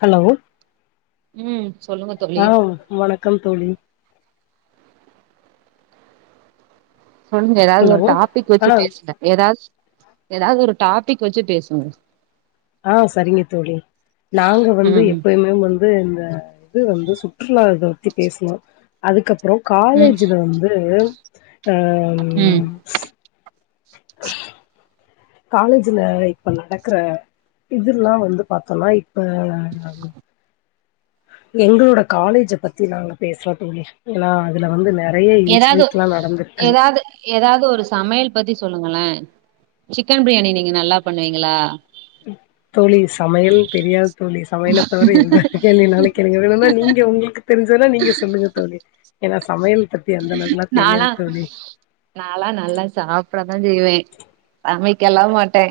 Hello ம் சொல்லுங்க தோழி ஆ வணக்கம் தோழி சொல்லுங்க எதாவது ஹலோ ஒரு டாபிக் ஆ வச்சு பேசுங்க ஏதாச்சு ஏதாவது ஒரு டாபிக் வச்சு பேசுங்க ஆ சரிங்க தோழி நாங்க வந்து ம் எப்பயுமே வந்து இந்த இது வந்து சுற்றுலா இத பத்தி பேசுனோ அதுக்கப் புறோ ம் காலேஜில வந்து ம் அம் காலேஜுல இப்ப நடக்கற இதுல்லா வந்து பாத்தோன்னா இப்ப ம் எங்களோட காலேஜ பத்தி நாங்க பேசுறோ தோழி ஏன்னா அதுல வந்து நெ எதாவது எதாவது எதாவது ஒரு சமையல் பத்தி சொல்லுங்களே சிக்கன் பிரியாணி நீங்க நல்லா பண்ணுவீங்களா தோழி சமையல் தெரியாது தோழி சமையல தவிர எந்த கேள்வினாலு கேளுங்க வேணுன்னா நீங்க உங்களுக்கு தெரிஞ்சதுன்னா நீங்க சொல்லுங்க தோழி ஏன்னா சமையல் பத்தி அந்த அளவுக்குல்லா தெரியாது நால்லா தோழி நால்லா நல்லா சாப்படதா செய்வே சமைக் கல்லா மாட்டே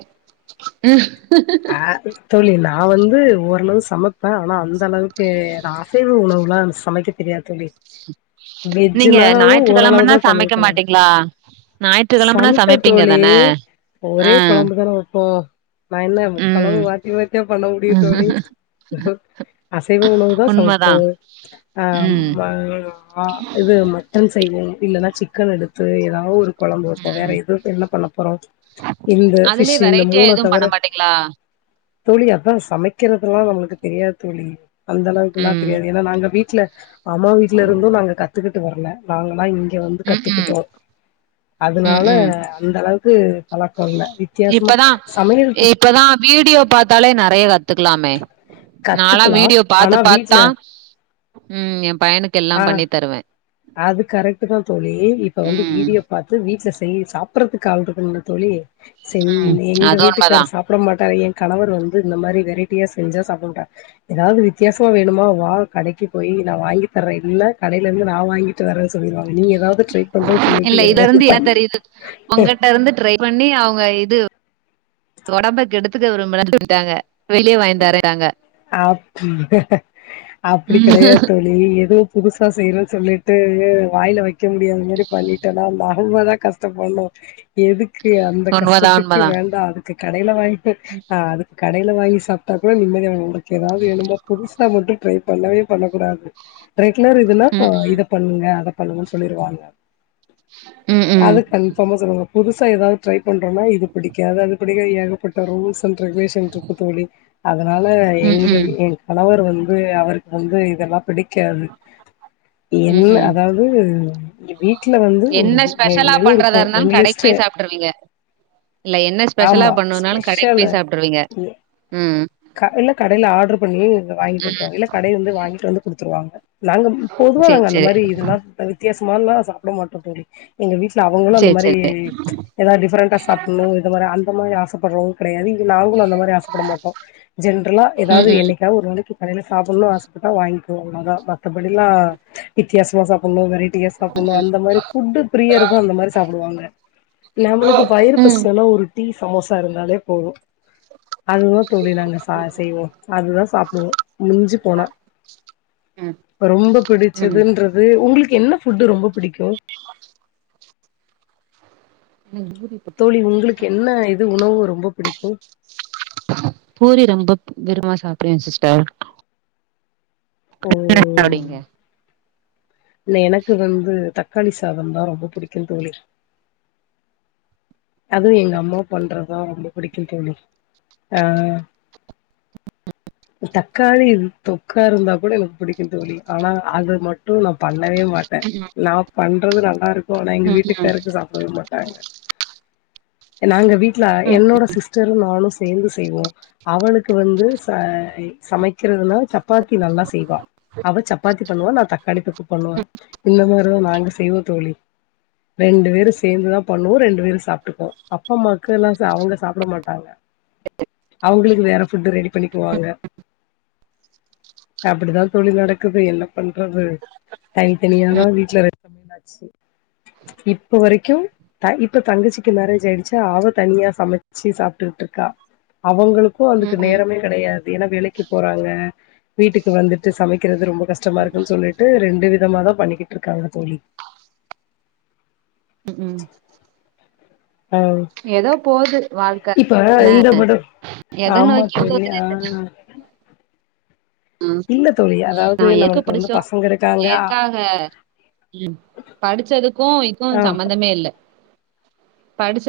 ஆ தோழி நா நா வந்து ஓரளவு சமைப்பே ஆனா அந்த அளவுக்கு நா அசைவ உணவுலா சமைக்க தெரியாது தோழி நீங்க வெஜ்ஜுனாலு ஞாயிற்றுக்கிழமனா ஓரளவுதா சமைக்க சமைப்ப நானு மாட்டீங்களா ஞாயிற்றுக்கிழமனா சமைப்பே சமைப்பீங்க தோழி தான ஆ ஒரே கொழம்புதான வப்போ நா என்ன குழம்பு ம் மாத்தி மாத்தியா பண்ண முடியும் தோழி அசைவ உணவு தான் உண்மதா சமைப்போம் ஆ ம் ம் ஆ இது மட்டன் செய்வேன் இல்லன்னா சிக்கன் எடுத்துவேன் ஏதாவது ஒரு குழம்பு வைப்போம் வேற ம். என்ன தோழி பண்ண போறோம் இந்த அதுலயே பிஃஷ் இந்த வெரைட்டியா மூண எதுவும் தவிர பண்ண மாட்டீங்களா? தோழி அதான் சமைக்கிறதுல்லாம் நம்மளுக்கு தெரியாது தோழி ம் அந்த அளவுக்கெல்லாம் ம். தெரியாது ஏன்னா நாங்க வீட்ல அம்மா வீட்ல இருந்தும் நாங்கக்கா த்துக்கிட்டு வர்ல நாங்க தான் இங் வந்து ம்ஹ்ம். கத்துக்கிட்டோம் அதனால ம்ஹ்ம். அந்த அளவுக்கு வழக்கம் இல்ல வித்தியாசமா இப்பதான் சமையல் எத்து இப்பதான் வீடியோ பார்த்தாலே நறைய கத்துக்கலாமே நாலாம் கத்துக்கலாம் வீடியோ பாரத்து ஆனா பார்த்து வீட்ல தான் ம் எம் ஆ அது கரெக்ட்டு தான் தோழி இப்ப வந்து ம், வீடியோ பார்த்து வீட்டுல செய் சாப்டறதுக்கு ஆள் இருக்கனும்ல தோழி செரி ம். எங்க அது உண்மதான். வீட்டுக்காரர் சாப்பிட மாட்டார் எ கணவர் வந்து இந்த மாதிரி வெரைட்டியா செஞ்ச சாப்ட மாட்டார் ஏதாவது வித்தியாசமா வேணுமா வா கடைக்கு போய் நா வாங்கி ரெடியா கடையில இருந்து நான் வாங்கிட்டு வரேன்னு சொல்லிருவாங்க நீ ஏதாவது ட்ரை பண்றன்னு சொல்லிட்டு இல்ல இதுல எதையாவது இருந்து என்ன பண்ணு தெரியுதுன்னா உங்கிட்ட இருந்து ட்ரை பண்ணி அவு ங்க இது உடம்ப கெடுத்துக்க விரும்பலன்னு சொல்லிட்டாங்க வெளிய வாங்கி தரேன்ட்டாங்க. அப்ப அப்படி ம். கெடையாது தோழி ஏதோ புதுசா செய்யணும் சொல்லிட்டு வாயில வைக்க முடியது மாதிரி பண்ணிட்டேன்னா அவுங்க தான் கஷ்டப்படனும் எதுக்கு அந்த உண்மதான், கஷ்டத்துக்கு உண்மதான். வேண்டா அதுக் கடையில வாங் கி ம். ஆ அதுக் கடையில வாங்கி சாப் கு நிம்மதியா உனக்கு ஏதாவது வேணுமா புதுசா மட்டும் ட்ரை பண்ணவே பண்ணக் கூடாது ரெகுலரா இதுல ம்ஹ்ம். இத பண்ணுங்க அத பண்ணுங்கன்னு சொல்லிருவாங்க ம்ஹ்ம். அது கன்ஃபார்மா சொல்லுங்கொ புதுசா ஏதாவது ட்ரை பண்றோன்னா இது பிடிக்காது அது பிடிக்காது ஏகப்பட்ட ரூல்ஸ் அண்ட் ரெகுலேஷன் இருக்கு தோழி அதனால எங்க ம்ஹ்ம். வி என் கணவ ர் வந்து அவருக்கு வந்து இதெல்லா பிடி க்காது என்ன ம்ஹ்ம். அதாவது இ வீட்ல வந்து ஒரு என்ன மெ ஸ்பெஷலா மெனு பண்றதா இருக்கு இருந்தாலு மெனு கடைக்கு லிஸ்ட்டு போய் சாப்ட்ருவீங்க இல்ல என்ன ஸ்பெஷலா ஆமா பண்ணணுனாலு கடைக்கி ஸ்பெஷலு போய் சாப்ட்ருவீங்க ம் ம் க இல்ல கடைல ஆட்ரு பண்ணி வாங்கிட்டு ம் வந்துருவாங்க இல்ல கடைல இருந்து வாங்கிட்டு வந்து குடுத்து ருவாங்க நாங்க பொதுவா சேரி நாங்க அந்த சேரி மாரி இதெல்லா அ வித்தியாசமால்லா சாப்ட மாட்டோ தோழி எங்க வீட்ல அவங்களு அந்த சேரி மாரி சேரி எதாவது டிஃபரெண்டா சாப்பட்ணு இது மாரி அந்த மாரி ஆச ப்படறவங்க கெடையாது இது நாங்களு அந்த மாரி ஆசப்பட மாட்டோ ஜென்ரலா ம் எதாவது ம் என்னைக்கா ஒரு நாளை க்கி கடைல சாப்பட்ணுனு ஆசப்பட்டா வாங்கிக்குவோ அவ்ளதா மத்தபடில்லா வித்தியாசமா சாப்பட்ணு வெரைட் டியா சாப்பட்ணு அந்த மாரி ஃபுட்டு பிரியர்தா அந்த மாரி சாப்புடுவாங்க நம்மளுக்கு வயிறு ம் ம் ம் பசிச்சதுனா ஒரு டீ சமோசா இருந்தாலே போது அதுதா தோழி நாங்க சா செய்வோ அதுதா சாப்புடுவோ மிஞ்சிப் போனோ அ ரொம்ப பிடிச்சதுன்றது உங்களுக்கு என்ன ஃபுட்டு் ரொம்ப பிடிக்கு [inaudible] எனக்கு பூரி பிடிக்கும். தோழி உங்களுக்கு என்ன இது உணவு ரொம்ப பிடிக்கு பூரி ரொம்ப விருப்பமா சாப்டுவே சிஸ்டர் ஓ [inaudible] சாப்டுவீங்க இல்ல எனக்கு வந்து தக்காளி சாதந்தா ரொம்ப பிடிக்கு தோழி அது எங்க அம்மா பண்ற அதா ரொம்ப பிடிக்கு தோலி ஆ தக்காளி தொக்கா இருந்தா கூட எனக்கு பிடிக்கு தோழி ஆனா அது மட்டு நா பண்ண ணவே மாட்டே ம் நா பண் றது நல்லா இருக் போனா எங்க ம் ம் வீட்டுக்காருக்கு சாப்பிடவே மாட்டாங்க ஏனாங்க வீட் ட்ல ம் என்னோட சிஸ்டரு நானு சேர்ந்து செய்வோ அவளுக்கு வந்து ச சமைக்கிறதுனா சப் சப்பாத்தி நல்லா செய்வா அவ சப்பாத்தி பண்ணுவா நா தக்காளி தொக்கு பண்ணுவே இல்லனா [unintelligible] நாங்க செய்வோ தோழி ரெண்டு பேரு சேர்ந்துதா பண்ணுவோ ரெண்டு பேரு சாப்ப [unintelligible] அப்பா அம்மாக்குல்லாம் அவங்க சாப்பிட மாட்டாங்க அவங்களுக்கு வேறஃபுட் ரெடி பண்ணிக்குவாங்க அப்டித்தா தொழி நடக்குது என்ன பண்றது தனித்தனியாதா வீட்டுல மேச்சு இப்ப வரைக்கு இப்ப தங்கச்சி க்கு மேரஜ் ஆயிடுச்சா வ தனியா சமைச்சு சாப்பிட்டுட்டு இருக்கா அவங்களுக்கு அதுக்கு ம் நேரமே கடையாது ஏன்னா வேலைக்கு போறாங்க வீட்டுக்கு வந்துட்டு சமைக்கிறது ரொம்ப கஷ்டமா ம் இருக்குன்னு சொல்லிட்டு ரெண்டு பே விதமாதா பண்ணிக்கிட்டு இருக்காங்க தோழி உ உ ஆ ஏதோ போது வாழ் இப்ப இந்த படோ ஆமா நோக்கி தோழி போதுனே ஆ ஆ இல்ல தோழி நா அதாவது நம்மளுக்கு வந்து ஏற்கபடிச்சோ பசங்க இருக்காங்க ஏற்காக உ படிச்சதுக்கு கு ஆ சம்பந்தமே இல்ல படிச்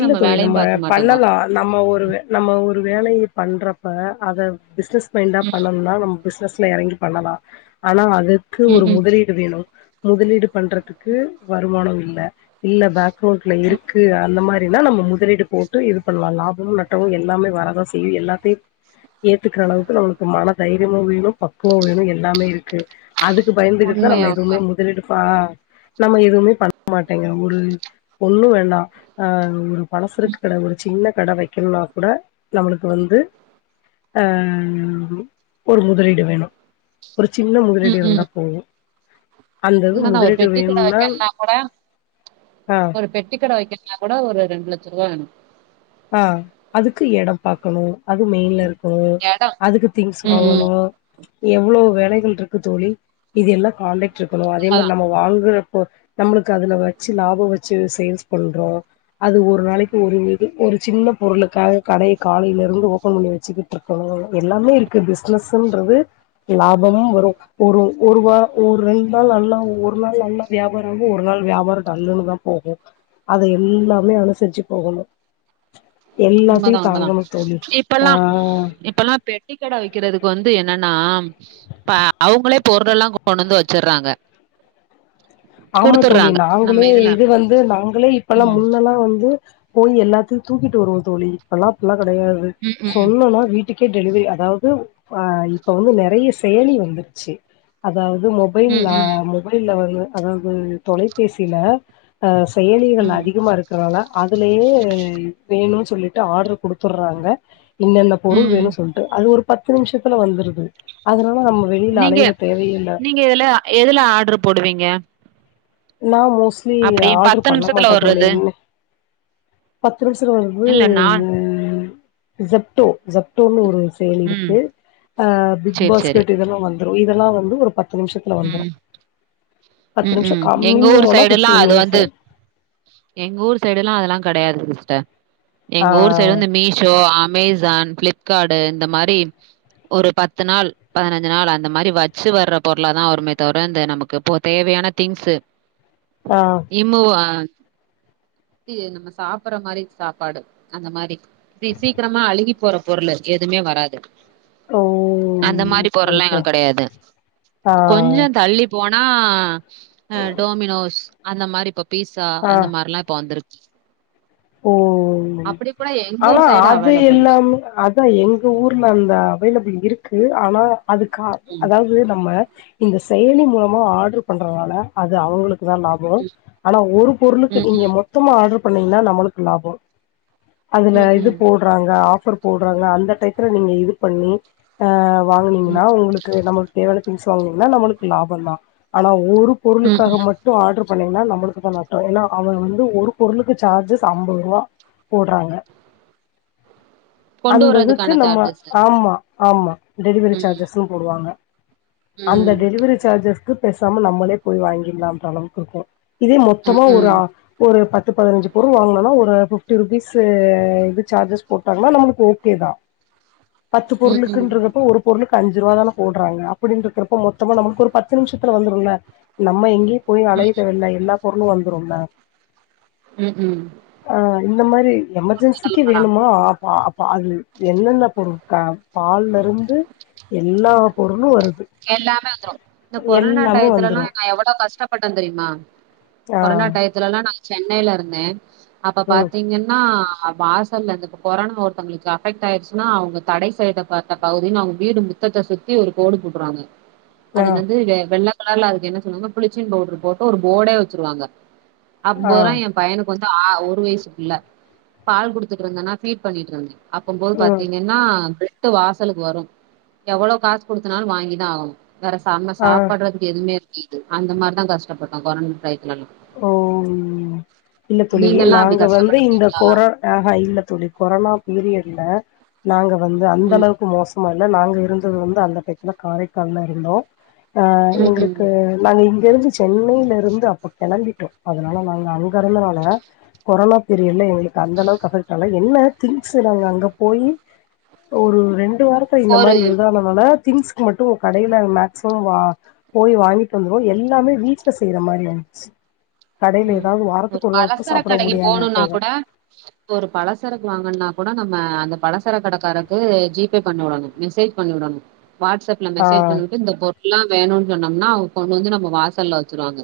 இல்ல தோழி நம்ம பண்ணலா நம்ம ஒரு நம்ம ஒரு வேலைய பண்றப்ப அது பிசினஸ் மைண்டா ம் பண்ணணம்னா நம்ம பிசினஸ் ல எறங்கி பண்ணலா ஆனா அது அதர்க்கு ம் ஒரு ம். முதலீடு வேணு முதலீடு பண்றதுக்கு வருமானோ இல்ல ல இல்ல பேக்ரவுண்ட்ல இருக்கு அந்த மாரி அப்டின்னா நம்ம முதலீடு போட்டு இது பண்ணலா லாபமு நட்டமு எல்லாமே வரதா செய்யு எல்லாத்தையு ஏத்துக்குற அளவுக்கு நமக்கு மன தைரியமு வேணு பக்குவமு வேணு எல்லாமே இருக்கு அதுக்கு பயந்துகுட்டுதா நம்ம உண்மையா உண்ம. எதுமே முதலீடு ஆ நம்ம எதுவுமே பண்ண மாட்டேங்குறோ ஒரு ஒன்னு வேண்டா ஆ ஒரு பலசரக்கு கட ஒரு சின்ன கட வக்கணுனா கூட நம்மளுக்கு வந்து ஆ ஒரு முதலீடு வேணு ஒரு சின்ன முதலீடி இருந்தா போது அந்த இது உண்மதா ஒரு முதலீடு பெட்டி கட வேணும்னா வக்கனுனா கூட ஆ ஒரு பெட்டி கட வக்க அ கூட ஒரு ரெண்டு லட்ச ரூபா வேணு ஆ அதுக்கு எடம் பாக்கணு அது மெயின்ல்ல இருக்கணும் எடம் அதுக்கு மெய்ன்ல இருக்கு அதுக்கு திங்ஸ் ம், ம். வாங்கணு எவ்ளோ வேலைகள் இருக்கு தோழி இது எல்லா கால்லே இருக்கணு அதே மாரி உண்மதான், நம்ம வாங்குற நம்மளுக்கு அதுல வச்சு லாப வச்சு சேல்ஸ் பண்றோ அது ஒரு நாளைக்கு ஒரு ஒரு சின்ன பொருளுக்காக கடய காலேலிருந்து ஓபன் பண்ணி வெச்சுகிட்டு இருக்கணு எல்லாமே இருக்கு பிசினஸ்ன்றது லாபமும் வரு ஒரு ஒரு வ ஒரு ரெண்டு நாள் நல்லா ஒரு நாள் நல்லா வியாபாரம் ஆ ஒரு நாள் வியாபார டல்லுன்னுதா போகு அத எல்லாமே அனுசரிச்சு போகணு எல்லாத்தையு உண்மதா உண்மதா தாங்கணு தோழி ஆ இப்பல்லா இப்பல்லா பெட்டிக்கட வெக்குறதுக்கு வந்து என்னன்ன நா இப்ப அவுங்களே பொருளெல்லா கொண்டு வந்து வச்சுருறாங்க ஆமா தோழி நாங்களே இது வந்து நாங்களே இப்பல்லா ம். முன்னெல்லா வந்து போய் எல்லாத்தையு தூக்கிட்டு வருவோ தோழி இப்பல்லா அப் கெடயாது ம், ம். சொன்னோனா வீட்டு வீட்டுக்கே டெலிவரி அதாவது ஆ இப்ப வந்து நெறய செயலி வந்துருச்சு அதாவது ம், மொபைல்லா ம். மொபைல்ல வந்து அதாவது தொலைபேசில அ செயலிகள் ம். அதிகமா இருக்குறனால அதுலயே வேணு சொல்லிட்டு ஆர்டர் குடுத்துறாங்க என்னென்ன பொருள் ம். வேணு சொல்ட்டு அது ஒரு பத்து நிமிஷத்துல வந்துருது அதனா நீங்க நீங்க இதுல எதுல ஆடரு போடுவீங்க ந மோ ஸ்லி அப்படி ஆடரு பண்ண நிமிஷத்துல மாட்டா தோழி வர்றது? பத் திருசிற வந்து இல்ல நான் இசப்தோ இசப்தோன்னு ஒரு செயல் ம். இருக்கு அ பிக் சரி, சரி. பாஸ்கெட் இதல்லா வந்து இதல்லா வந்து ஒரு பத் பத்து நிமிஷத்துல வந்துரு ம். பத்து ம் நிமிஷத் ம் எங்க ஊர் சைடெல்லா அது வந்து எங்க ஊர் சைடு எல்லா அதெல்லா கட் கெடையாதுங் சிஸ்டர் எங்க ஊர் சைடு ஆ வந்து மீஷோ அமேசான் பிளிப்காடு இந்த மாரி ஒரு பத்து நாள் பதினஞ்சு நாள் அந்த மாரி வச்சு வர்றப் போ க்குல வருமே தவிர இந்த நமக்கு இப்போ தேவயான திங்ஸ் ஆ இம்முவா நம்ம சாப்பற மாரி சாப்பாடு அந்த மாரி இ சீக்கிரமா அழுகி போற பொருள் எதுமே வராது ஓ அந்த மாரி ஓகே பொருள்லா ஓகே எங்களுக்கு கெடையாது ஆ கொஞ்ச தள்ளி போ பொனா அ டோமினோஸ் அந்த மாரி பப் பீஸா ஆ அந்த மாரில்லா இப்ப வந்துருக்கு ஓ அப்படி கூட எங்க ஆனா ஊர் சைடு அது அவைலபிள் இல்லாம அதா எங்க ஊர்ல அந்தா அவைலபிள் இருக்கு ஆனா அதுக்கா ம் அதாது நம்ம இந்த செயலி மூலமா ஆடரு பண்றனால அது அவுங்களுக் தா லாப ஆனா ஒரு பொருளுக்கு ம் நீங்க மொத்தமா ஆடுர் பண்ணீங்களா நம்மளுக்கு லாபம் ம் அதுல ம் இது ம் போடுறாங்க அப் பர் போடுறாங்க அந்த டையதுல நீங்க இது பண்ணி வாங்குனீங்கன்னா ம் உங்களுக்கு நமக்கு தேவையான தீவ்ஸ் வாங்குனிங்களா நம்மளுக்கு லாபம் தான் ஆனா ஒரு ம் பொருளுக்காக ம் மட்டும் ஆடர் பண்ணீங்கன்னா நம்மளுக்கு தான் நட்டம் ஏன்னா அவர் வந்து ஒரு பொருளுக்கு சார்ஜஸ் அம்பது ரூவா போடுறாங்க கொண்டு அந்ததுக்கு வர்றதுக்கான நம்ம சார்ஜஸ் ஆமா ஆமா டெலிவரி ம் சார்ஜஸ் போடுவாங்க அந்த ம் டெலிவரி சார்ஜஸ்க்கு பேசாம நம்மளே போய் வாங்கிடலாம் அந்த அளவுக்கு இருக்கும் இது ம் மொத்தமா ஒரு ம் ம் ஒரு பத்து பதினஞ்சு வாங்கனா ஒரு பிப்டி ருபீஸ் இது சார்ஜஸ் போட்டாங்கானா நம்மளுக்கு ஓகே தான் பத்து ம் ம் பொருளுக்குன்றப்போ ஒரு பொருளுக்கு அஞ்சு ரூபா தானே போடுறாங்க அப்டின்றப்ப மொத்தமா நம்மளுக்கு ஒரு பத்து நிமிஷத்துல வந்துரும்ல நம்ம எங்கயும் போய் அலைய வேண்டாம் எல்லா பொருளும் வந் ரொம்ப ம் ம் ஆ இந்த மாரி எமர்ஜென்சிக்கு உண்மைதான். வேணுமா ஆ அ பாது என்னென்ன பொருட்கள் பால்ல இருந்து எல்லாம் உடனே வரும் எல்லாமே வந்துரும் இந்த கொரோனா டயத்துல எல்லா வந்துரு நா எவ்ளோ கஷ்டப்பட்டேன் தெரியுமா ஆ கொரோனா டத்துல எல்லா நா சென்னையில இருந்தேன் அப்ப ம் பாத்தீங்கன்னா வாசல்ல இருந்து கொரோனா ஒருத்தவங்களுக்கு அஃபெக்ட் ஆயடுச்சுன்னா அவங்க தடை செய்யபட்ட பகுதினு அவுங்க வீடு முத்தத்தை சுத்தி ஒரு கோடு போட்டுருவாங்க ஆ அதன் வந்து வெ வெள்ளா கலர்ல அதுக்கு என்ன சொல்லுவாங்க புளிச்சின் பவுடர் போட்டு ஒரு போர்டே வச்சுருவாங்க ஆ அப்போ தான் என் பையனு கொஞ்சம் ஒரு வயசு பிள்ள பால் குடுத்துட்டு இருந்தேன்னா ஃபீட் பண்ணிட்டு இருந்தேன் அப்ப போது ம் பாத்தீங்கன்னா அந்த வாசலுக்கு வரு எவ்ளோ காசு குடுத்துனாலு வாங்கி இதா ஆகு வேற சம் ஆ சாப்படுறதுக்கு எதுமே இல் இது அந்த மாரிதா கஷ்டப்பட்ட கொரோனா டைம் ஓ இல்ல தோழி நீங்கல்லா அப்டி நாங்க வந்து இந்த கஷ்டப்பட்டதுங்களா கொரோ ஆஹா இல்ல தோழி கொரோனா பீரியட் இல்ல நாங்க வந்து அந்த ம் அளவுக்கு மோச சும்ம இல்ல நாங்க இருந்தது வந்து அந்த டையத்துல காரைக்கால்லா இருந்தோ ஆ ம் ம் எங்களுக்கு நல் இருந்து சென்னையில இருந்து அப்ப கெளம்பிட்டோ அதனால நாங்க அங்க இருந்தனால கொரோனா பீரியட்ல எங்களுக்கு அந்த அளவுக்கு அஃபெக்ட் ஆல என்ன திங்ஸ் நாங்க அங்க போய் ஒரு ரெண் ண்டு வார்த்தை இந்த ஒரு மாரி இதா அதனால திங்ஸ்கு மட்டும் கடையில மேக்ச்சிமம் வா போய் வாங்கிட்டு வந்துருவோ எல்லாமே வீட்ல செய்யிற மாரி [inaudible] கடையில ம் ஏதாவது ஒரு வாரத்துக்கு நாள் கூட பலசர சாப்பிட கடைக்கு முடியாத போணும்னா போக கூட ஒரு பழசரக்கு வாங்கணுனா கூட நம்ம அ அந்த பலசர கடைக்காரருக்கு ஜிபே பண்ணி விடணு மெசேஜ் பண்ணி விடணு வாட்ஸ்அப்ல ஆ மெசேஜ் பண்ணிட்டு இந்த போர் இல்லா வேணும் சொன்னோம்னா அவ கொண்டு வந்து நம்ம வாசல்ல வச்சுருவாங்க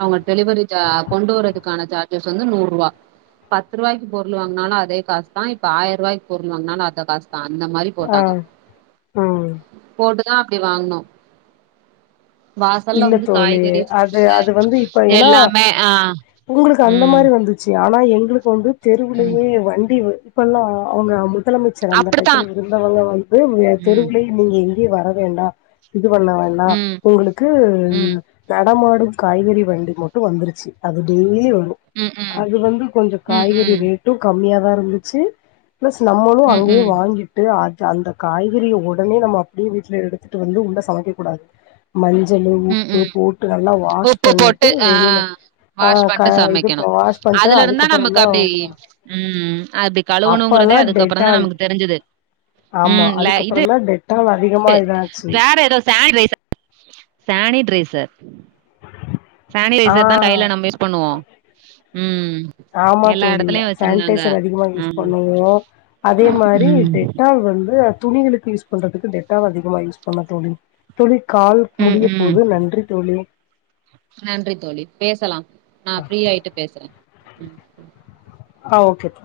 அவங்க டெலிவரி ஜ கொண்டு வறதுக்கான சார்ஜஸ் வந்து நூறு ரூபா பத்து ரூபாய்க்கு பொருள் வாங்கினாலு அதே காசு தான் இப்ப ஆயிர ரூபாய்கு பொருள் வாங்கினாலு அந்த காசு தா இப்ப அந்த மாரி ஆ போட்டாங்க ம் போட்டு இதா அப்டி வாங்கனு வாசல்ல இல்ல வந்து தோழி காய்கறி அது ஜூஷூ அது வந்து இப்ப ஏன்னா எல்லா உங்களுக்கு அந்த மாரி வந்துச்சுயா ஆனா எங்களுக்கு வந்து ம் தெருவுலேயே வண்டி வ இப்பெல்லா அவுங்க அமுல் முதலமைச்சர் அந்த அப்டித்தா டத்துல இருந்தவங்க வந்து ம் தெருவுல நீங்க எங் யே வர வேண்டா இது பண்ண வேன்னா ம் உங்களுக்கு ம் [unintelligible] மாடும் காய்கறி வண்டி மட்டும் வந்துருச்சு அது டெய்லி வரு து ம் ம் அது வந்து கொஞ்ச ம் காய்கறி ம் ரேட்டும் கம்மியா இருந்துச்சு பிளஸ் நம்மளும் ம் அங்கேயே ம் வாங்கிட்டு அந்த காய்கறிய உடனே நம்ம அப்படியே வீட்ல எடுத்துட்டு வந்து உள்ள சமைக்க கூடாது மஞ் சள் ம் உப்பு ம் போட்டு நல்லா வாஷ் உப்பு பண்ணிட்டு போட்டு ஆ வெளில அ வாஷ் க பண்ட்டு இது சமைக்கணு வாஷ் பண்ணிட்டு அதுல இருந்தா அதுக்கப்புறம் நமக்கு அப்டி தான் ம் அப்டி கழுவணுங்கிறதே அப்போலா அதுக்கப்புறந்தா டெட்டால் நமக்கு தெரிஞ்சது ஆமா ம் ல இது அதுக்கப்புறம் தான் டெட்டால் அதிகமா இதாச்சு வேற ஏதோ சானிடைசர் சானிடைசர் ஆ நம்ம யூஸ் பண்ணுவோ ம் ஆமா எல்லா தோழி எடத்துலயு வச்சிருந்தாங்க சானிடைசர் அதிகமா யூஸ் ம் பண்ணுவோம் அதே மாரி ம் டெட்டால் வந்து துணிகளுக்கு யூஸ் பண்றதுக்கு டெட்டால் அதிகமா யூஸ் பண்ணோம் தோழி தோழி கால் ம் முடிய ம் போது நன்றி தோழி நன்றி தோழி பேசலாம் நான் ப்ரியாயிட்டு பேசுறன் ம் ம் ஓகே பா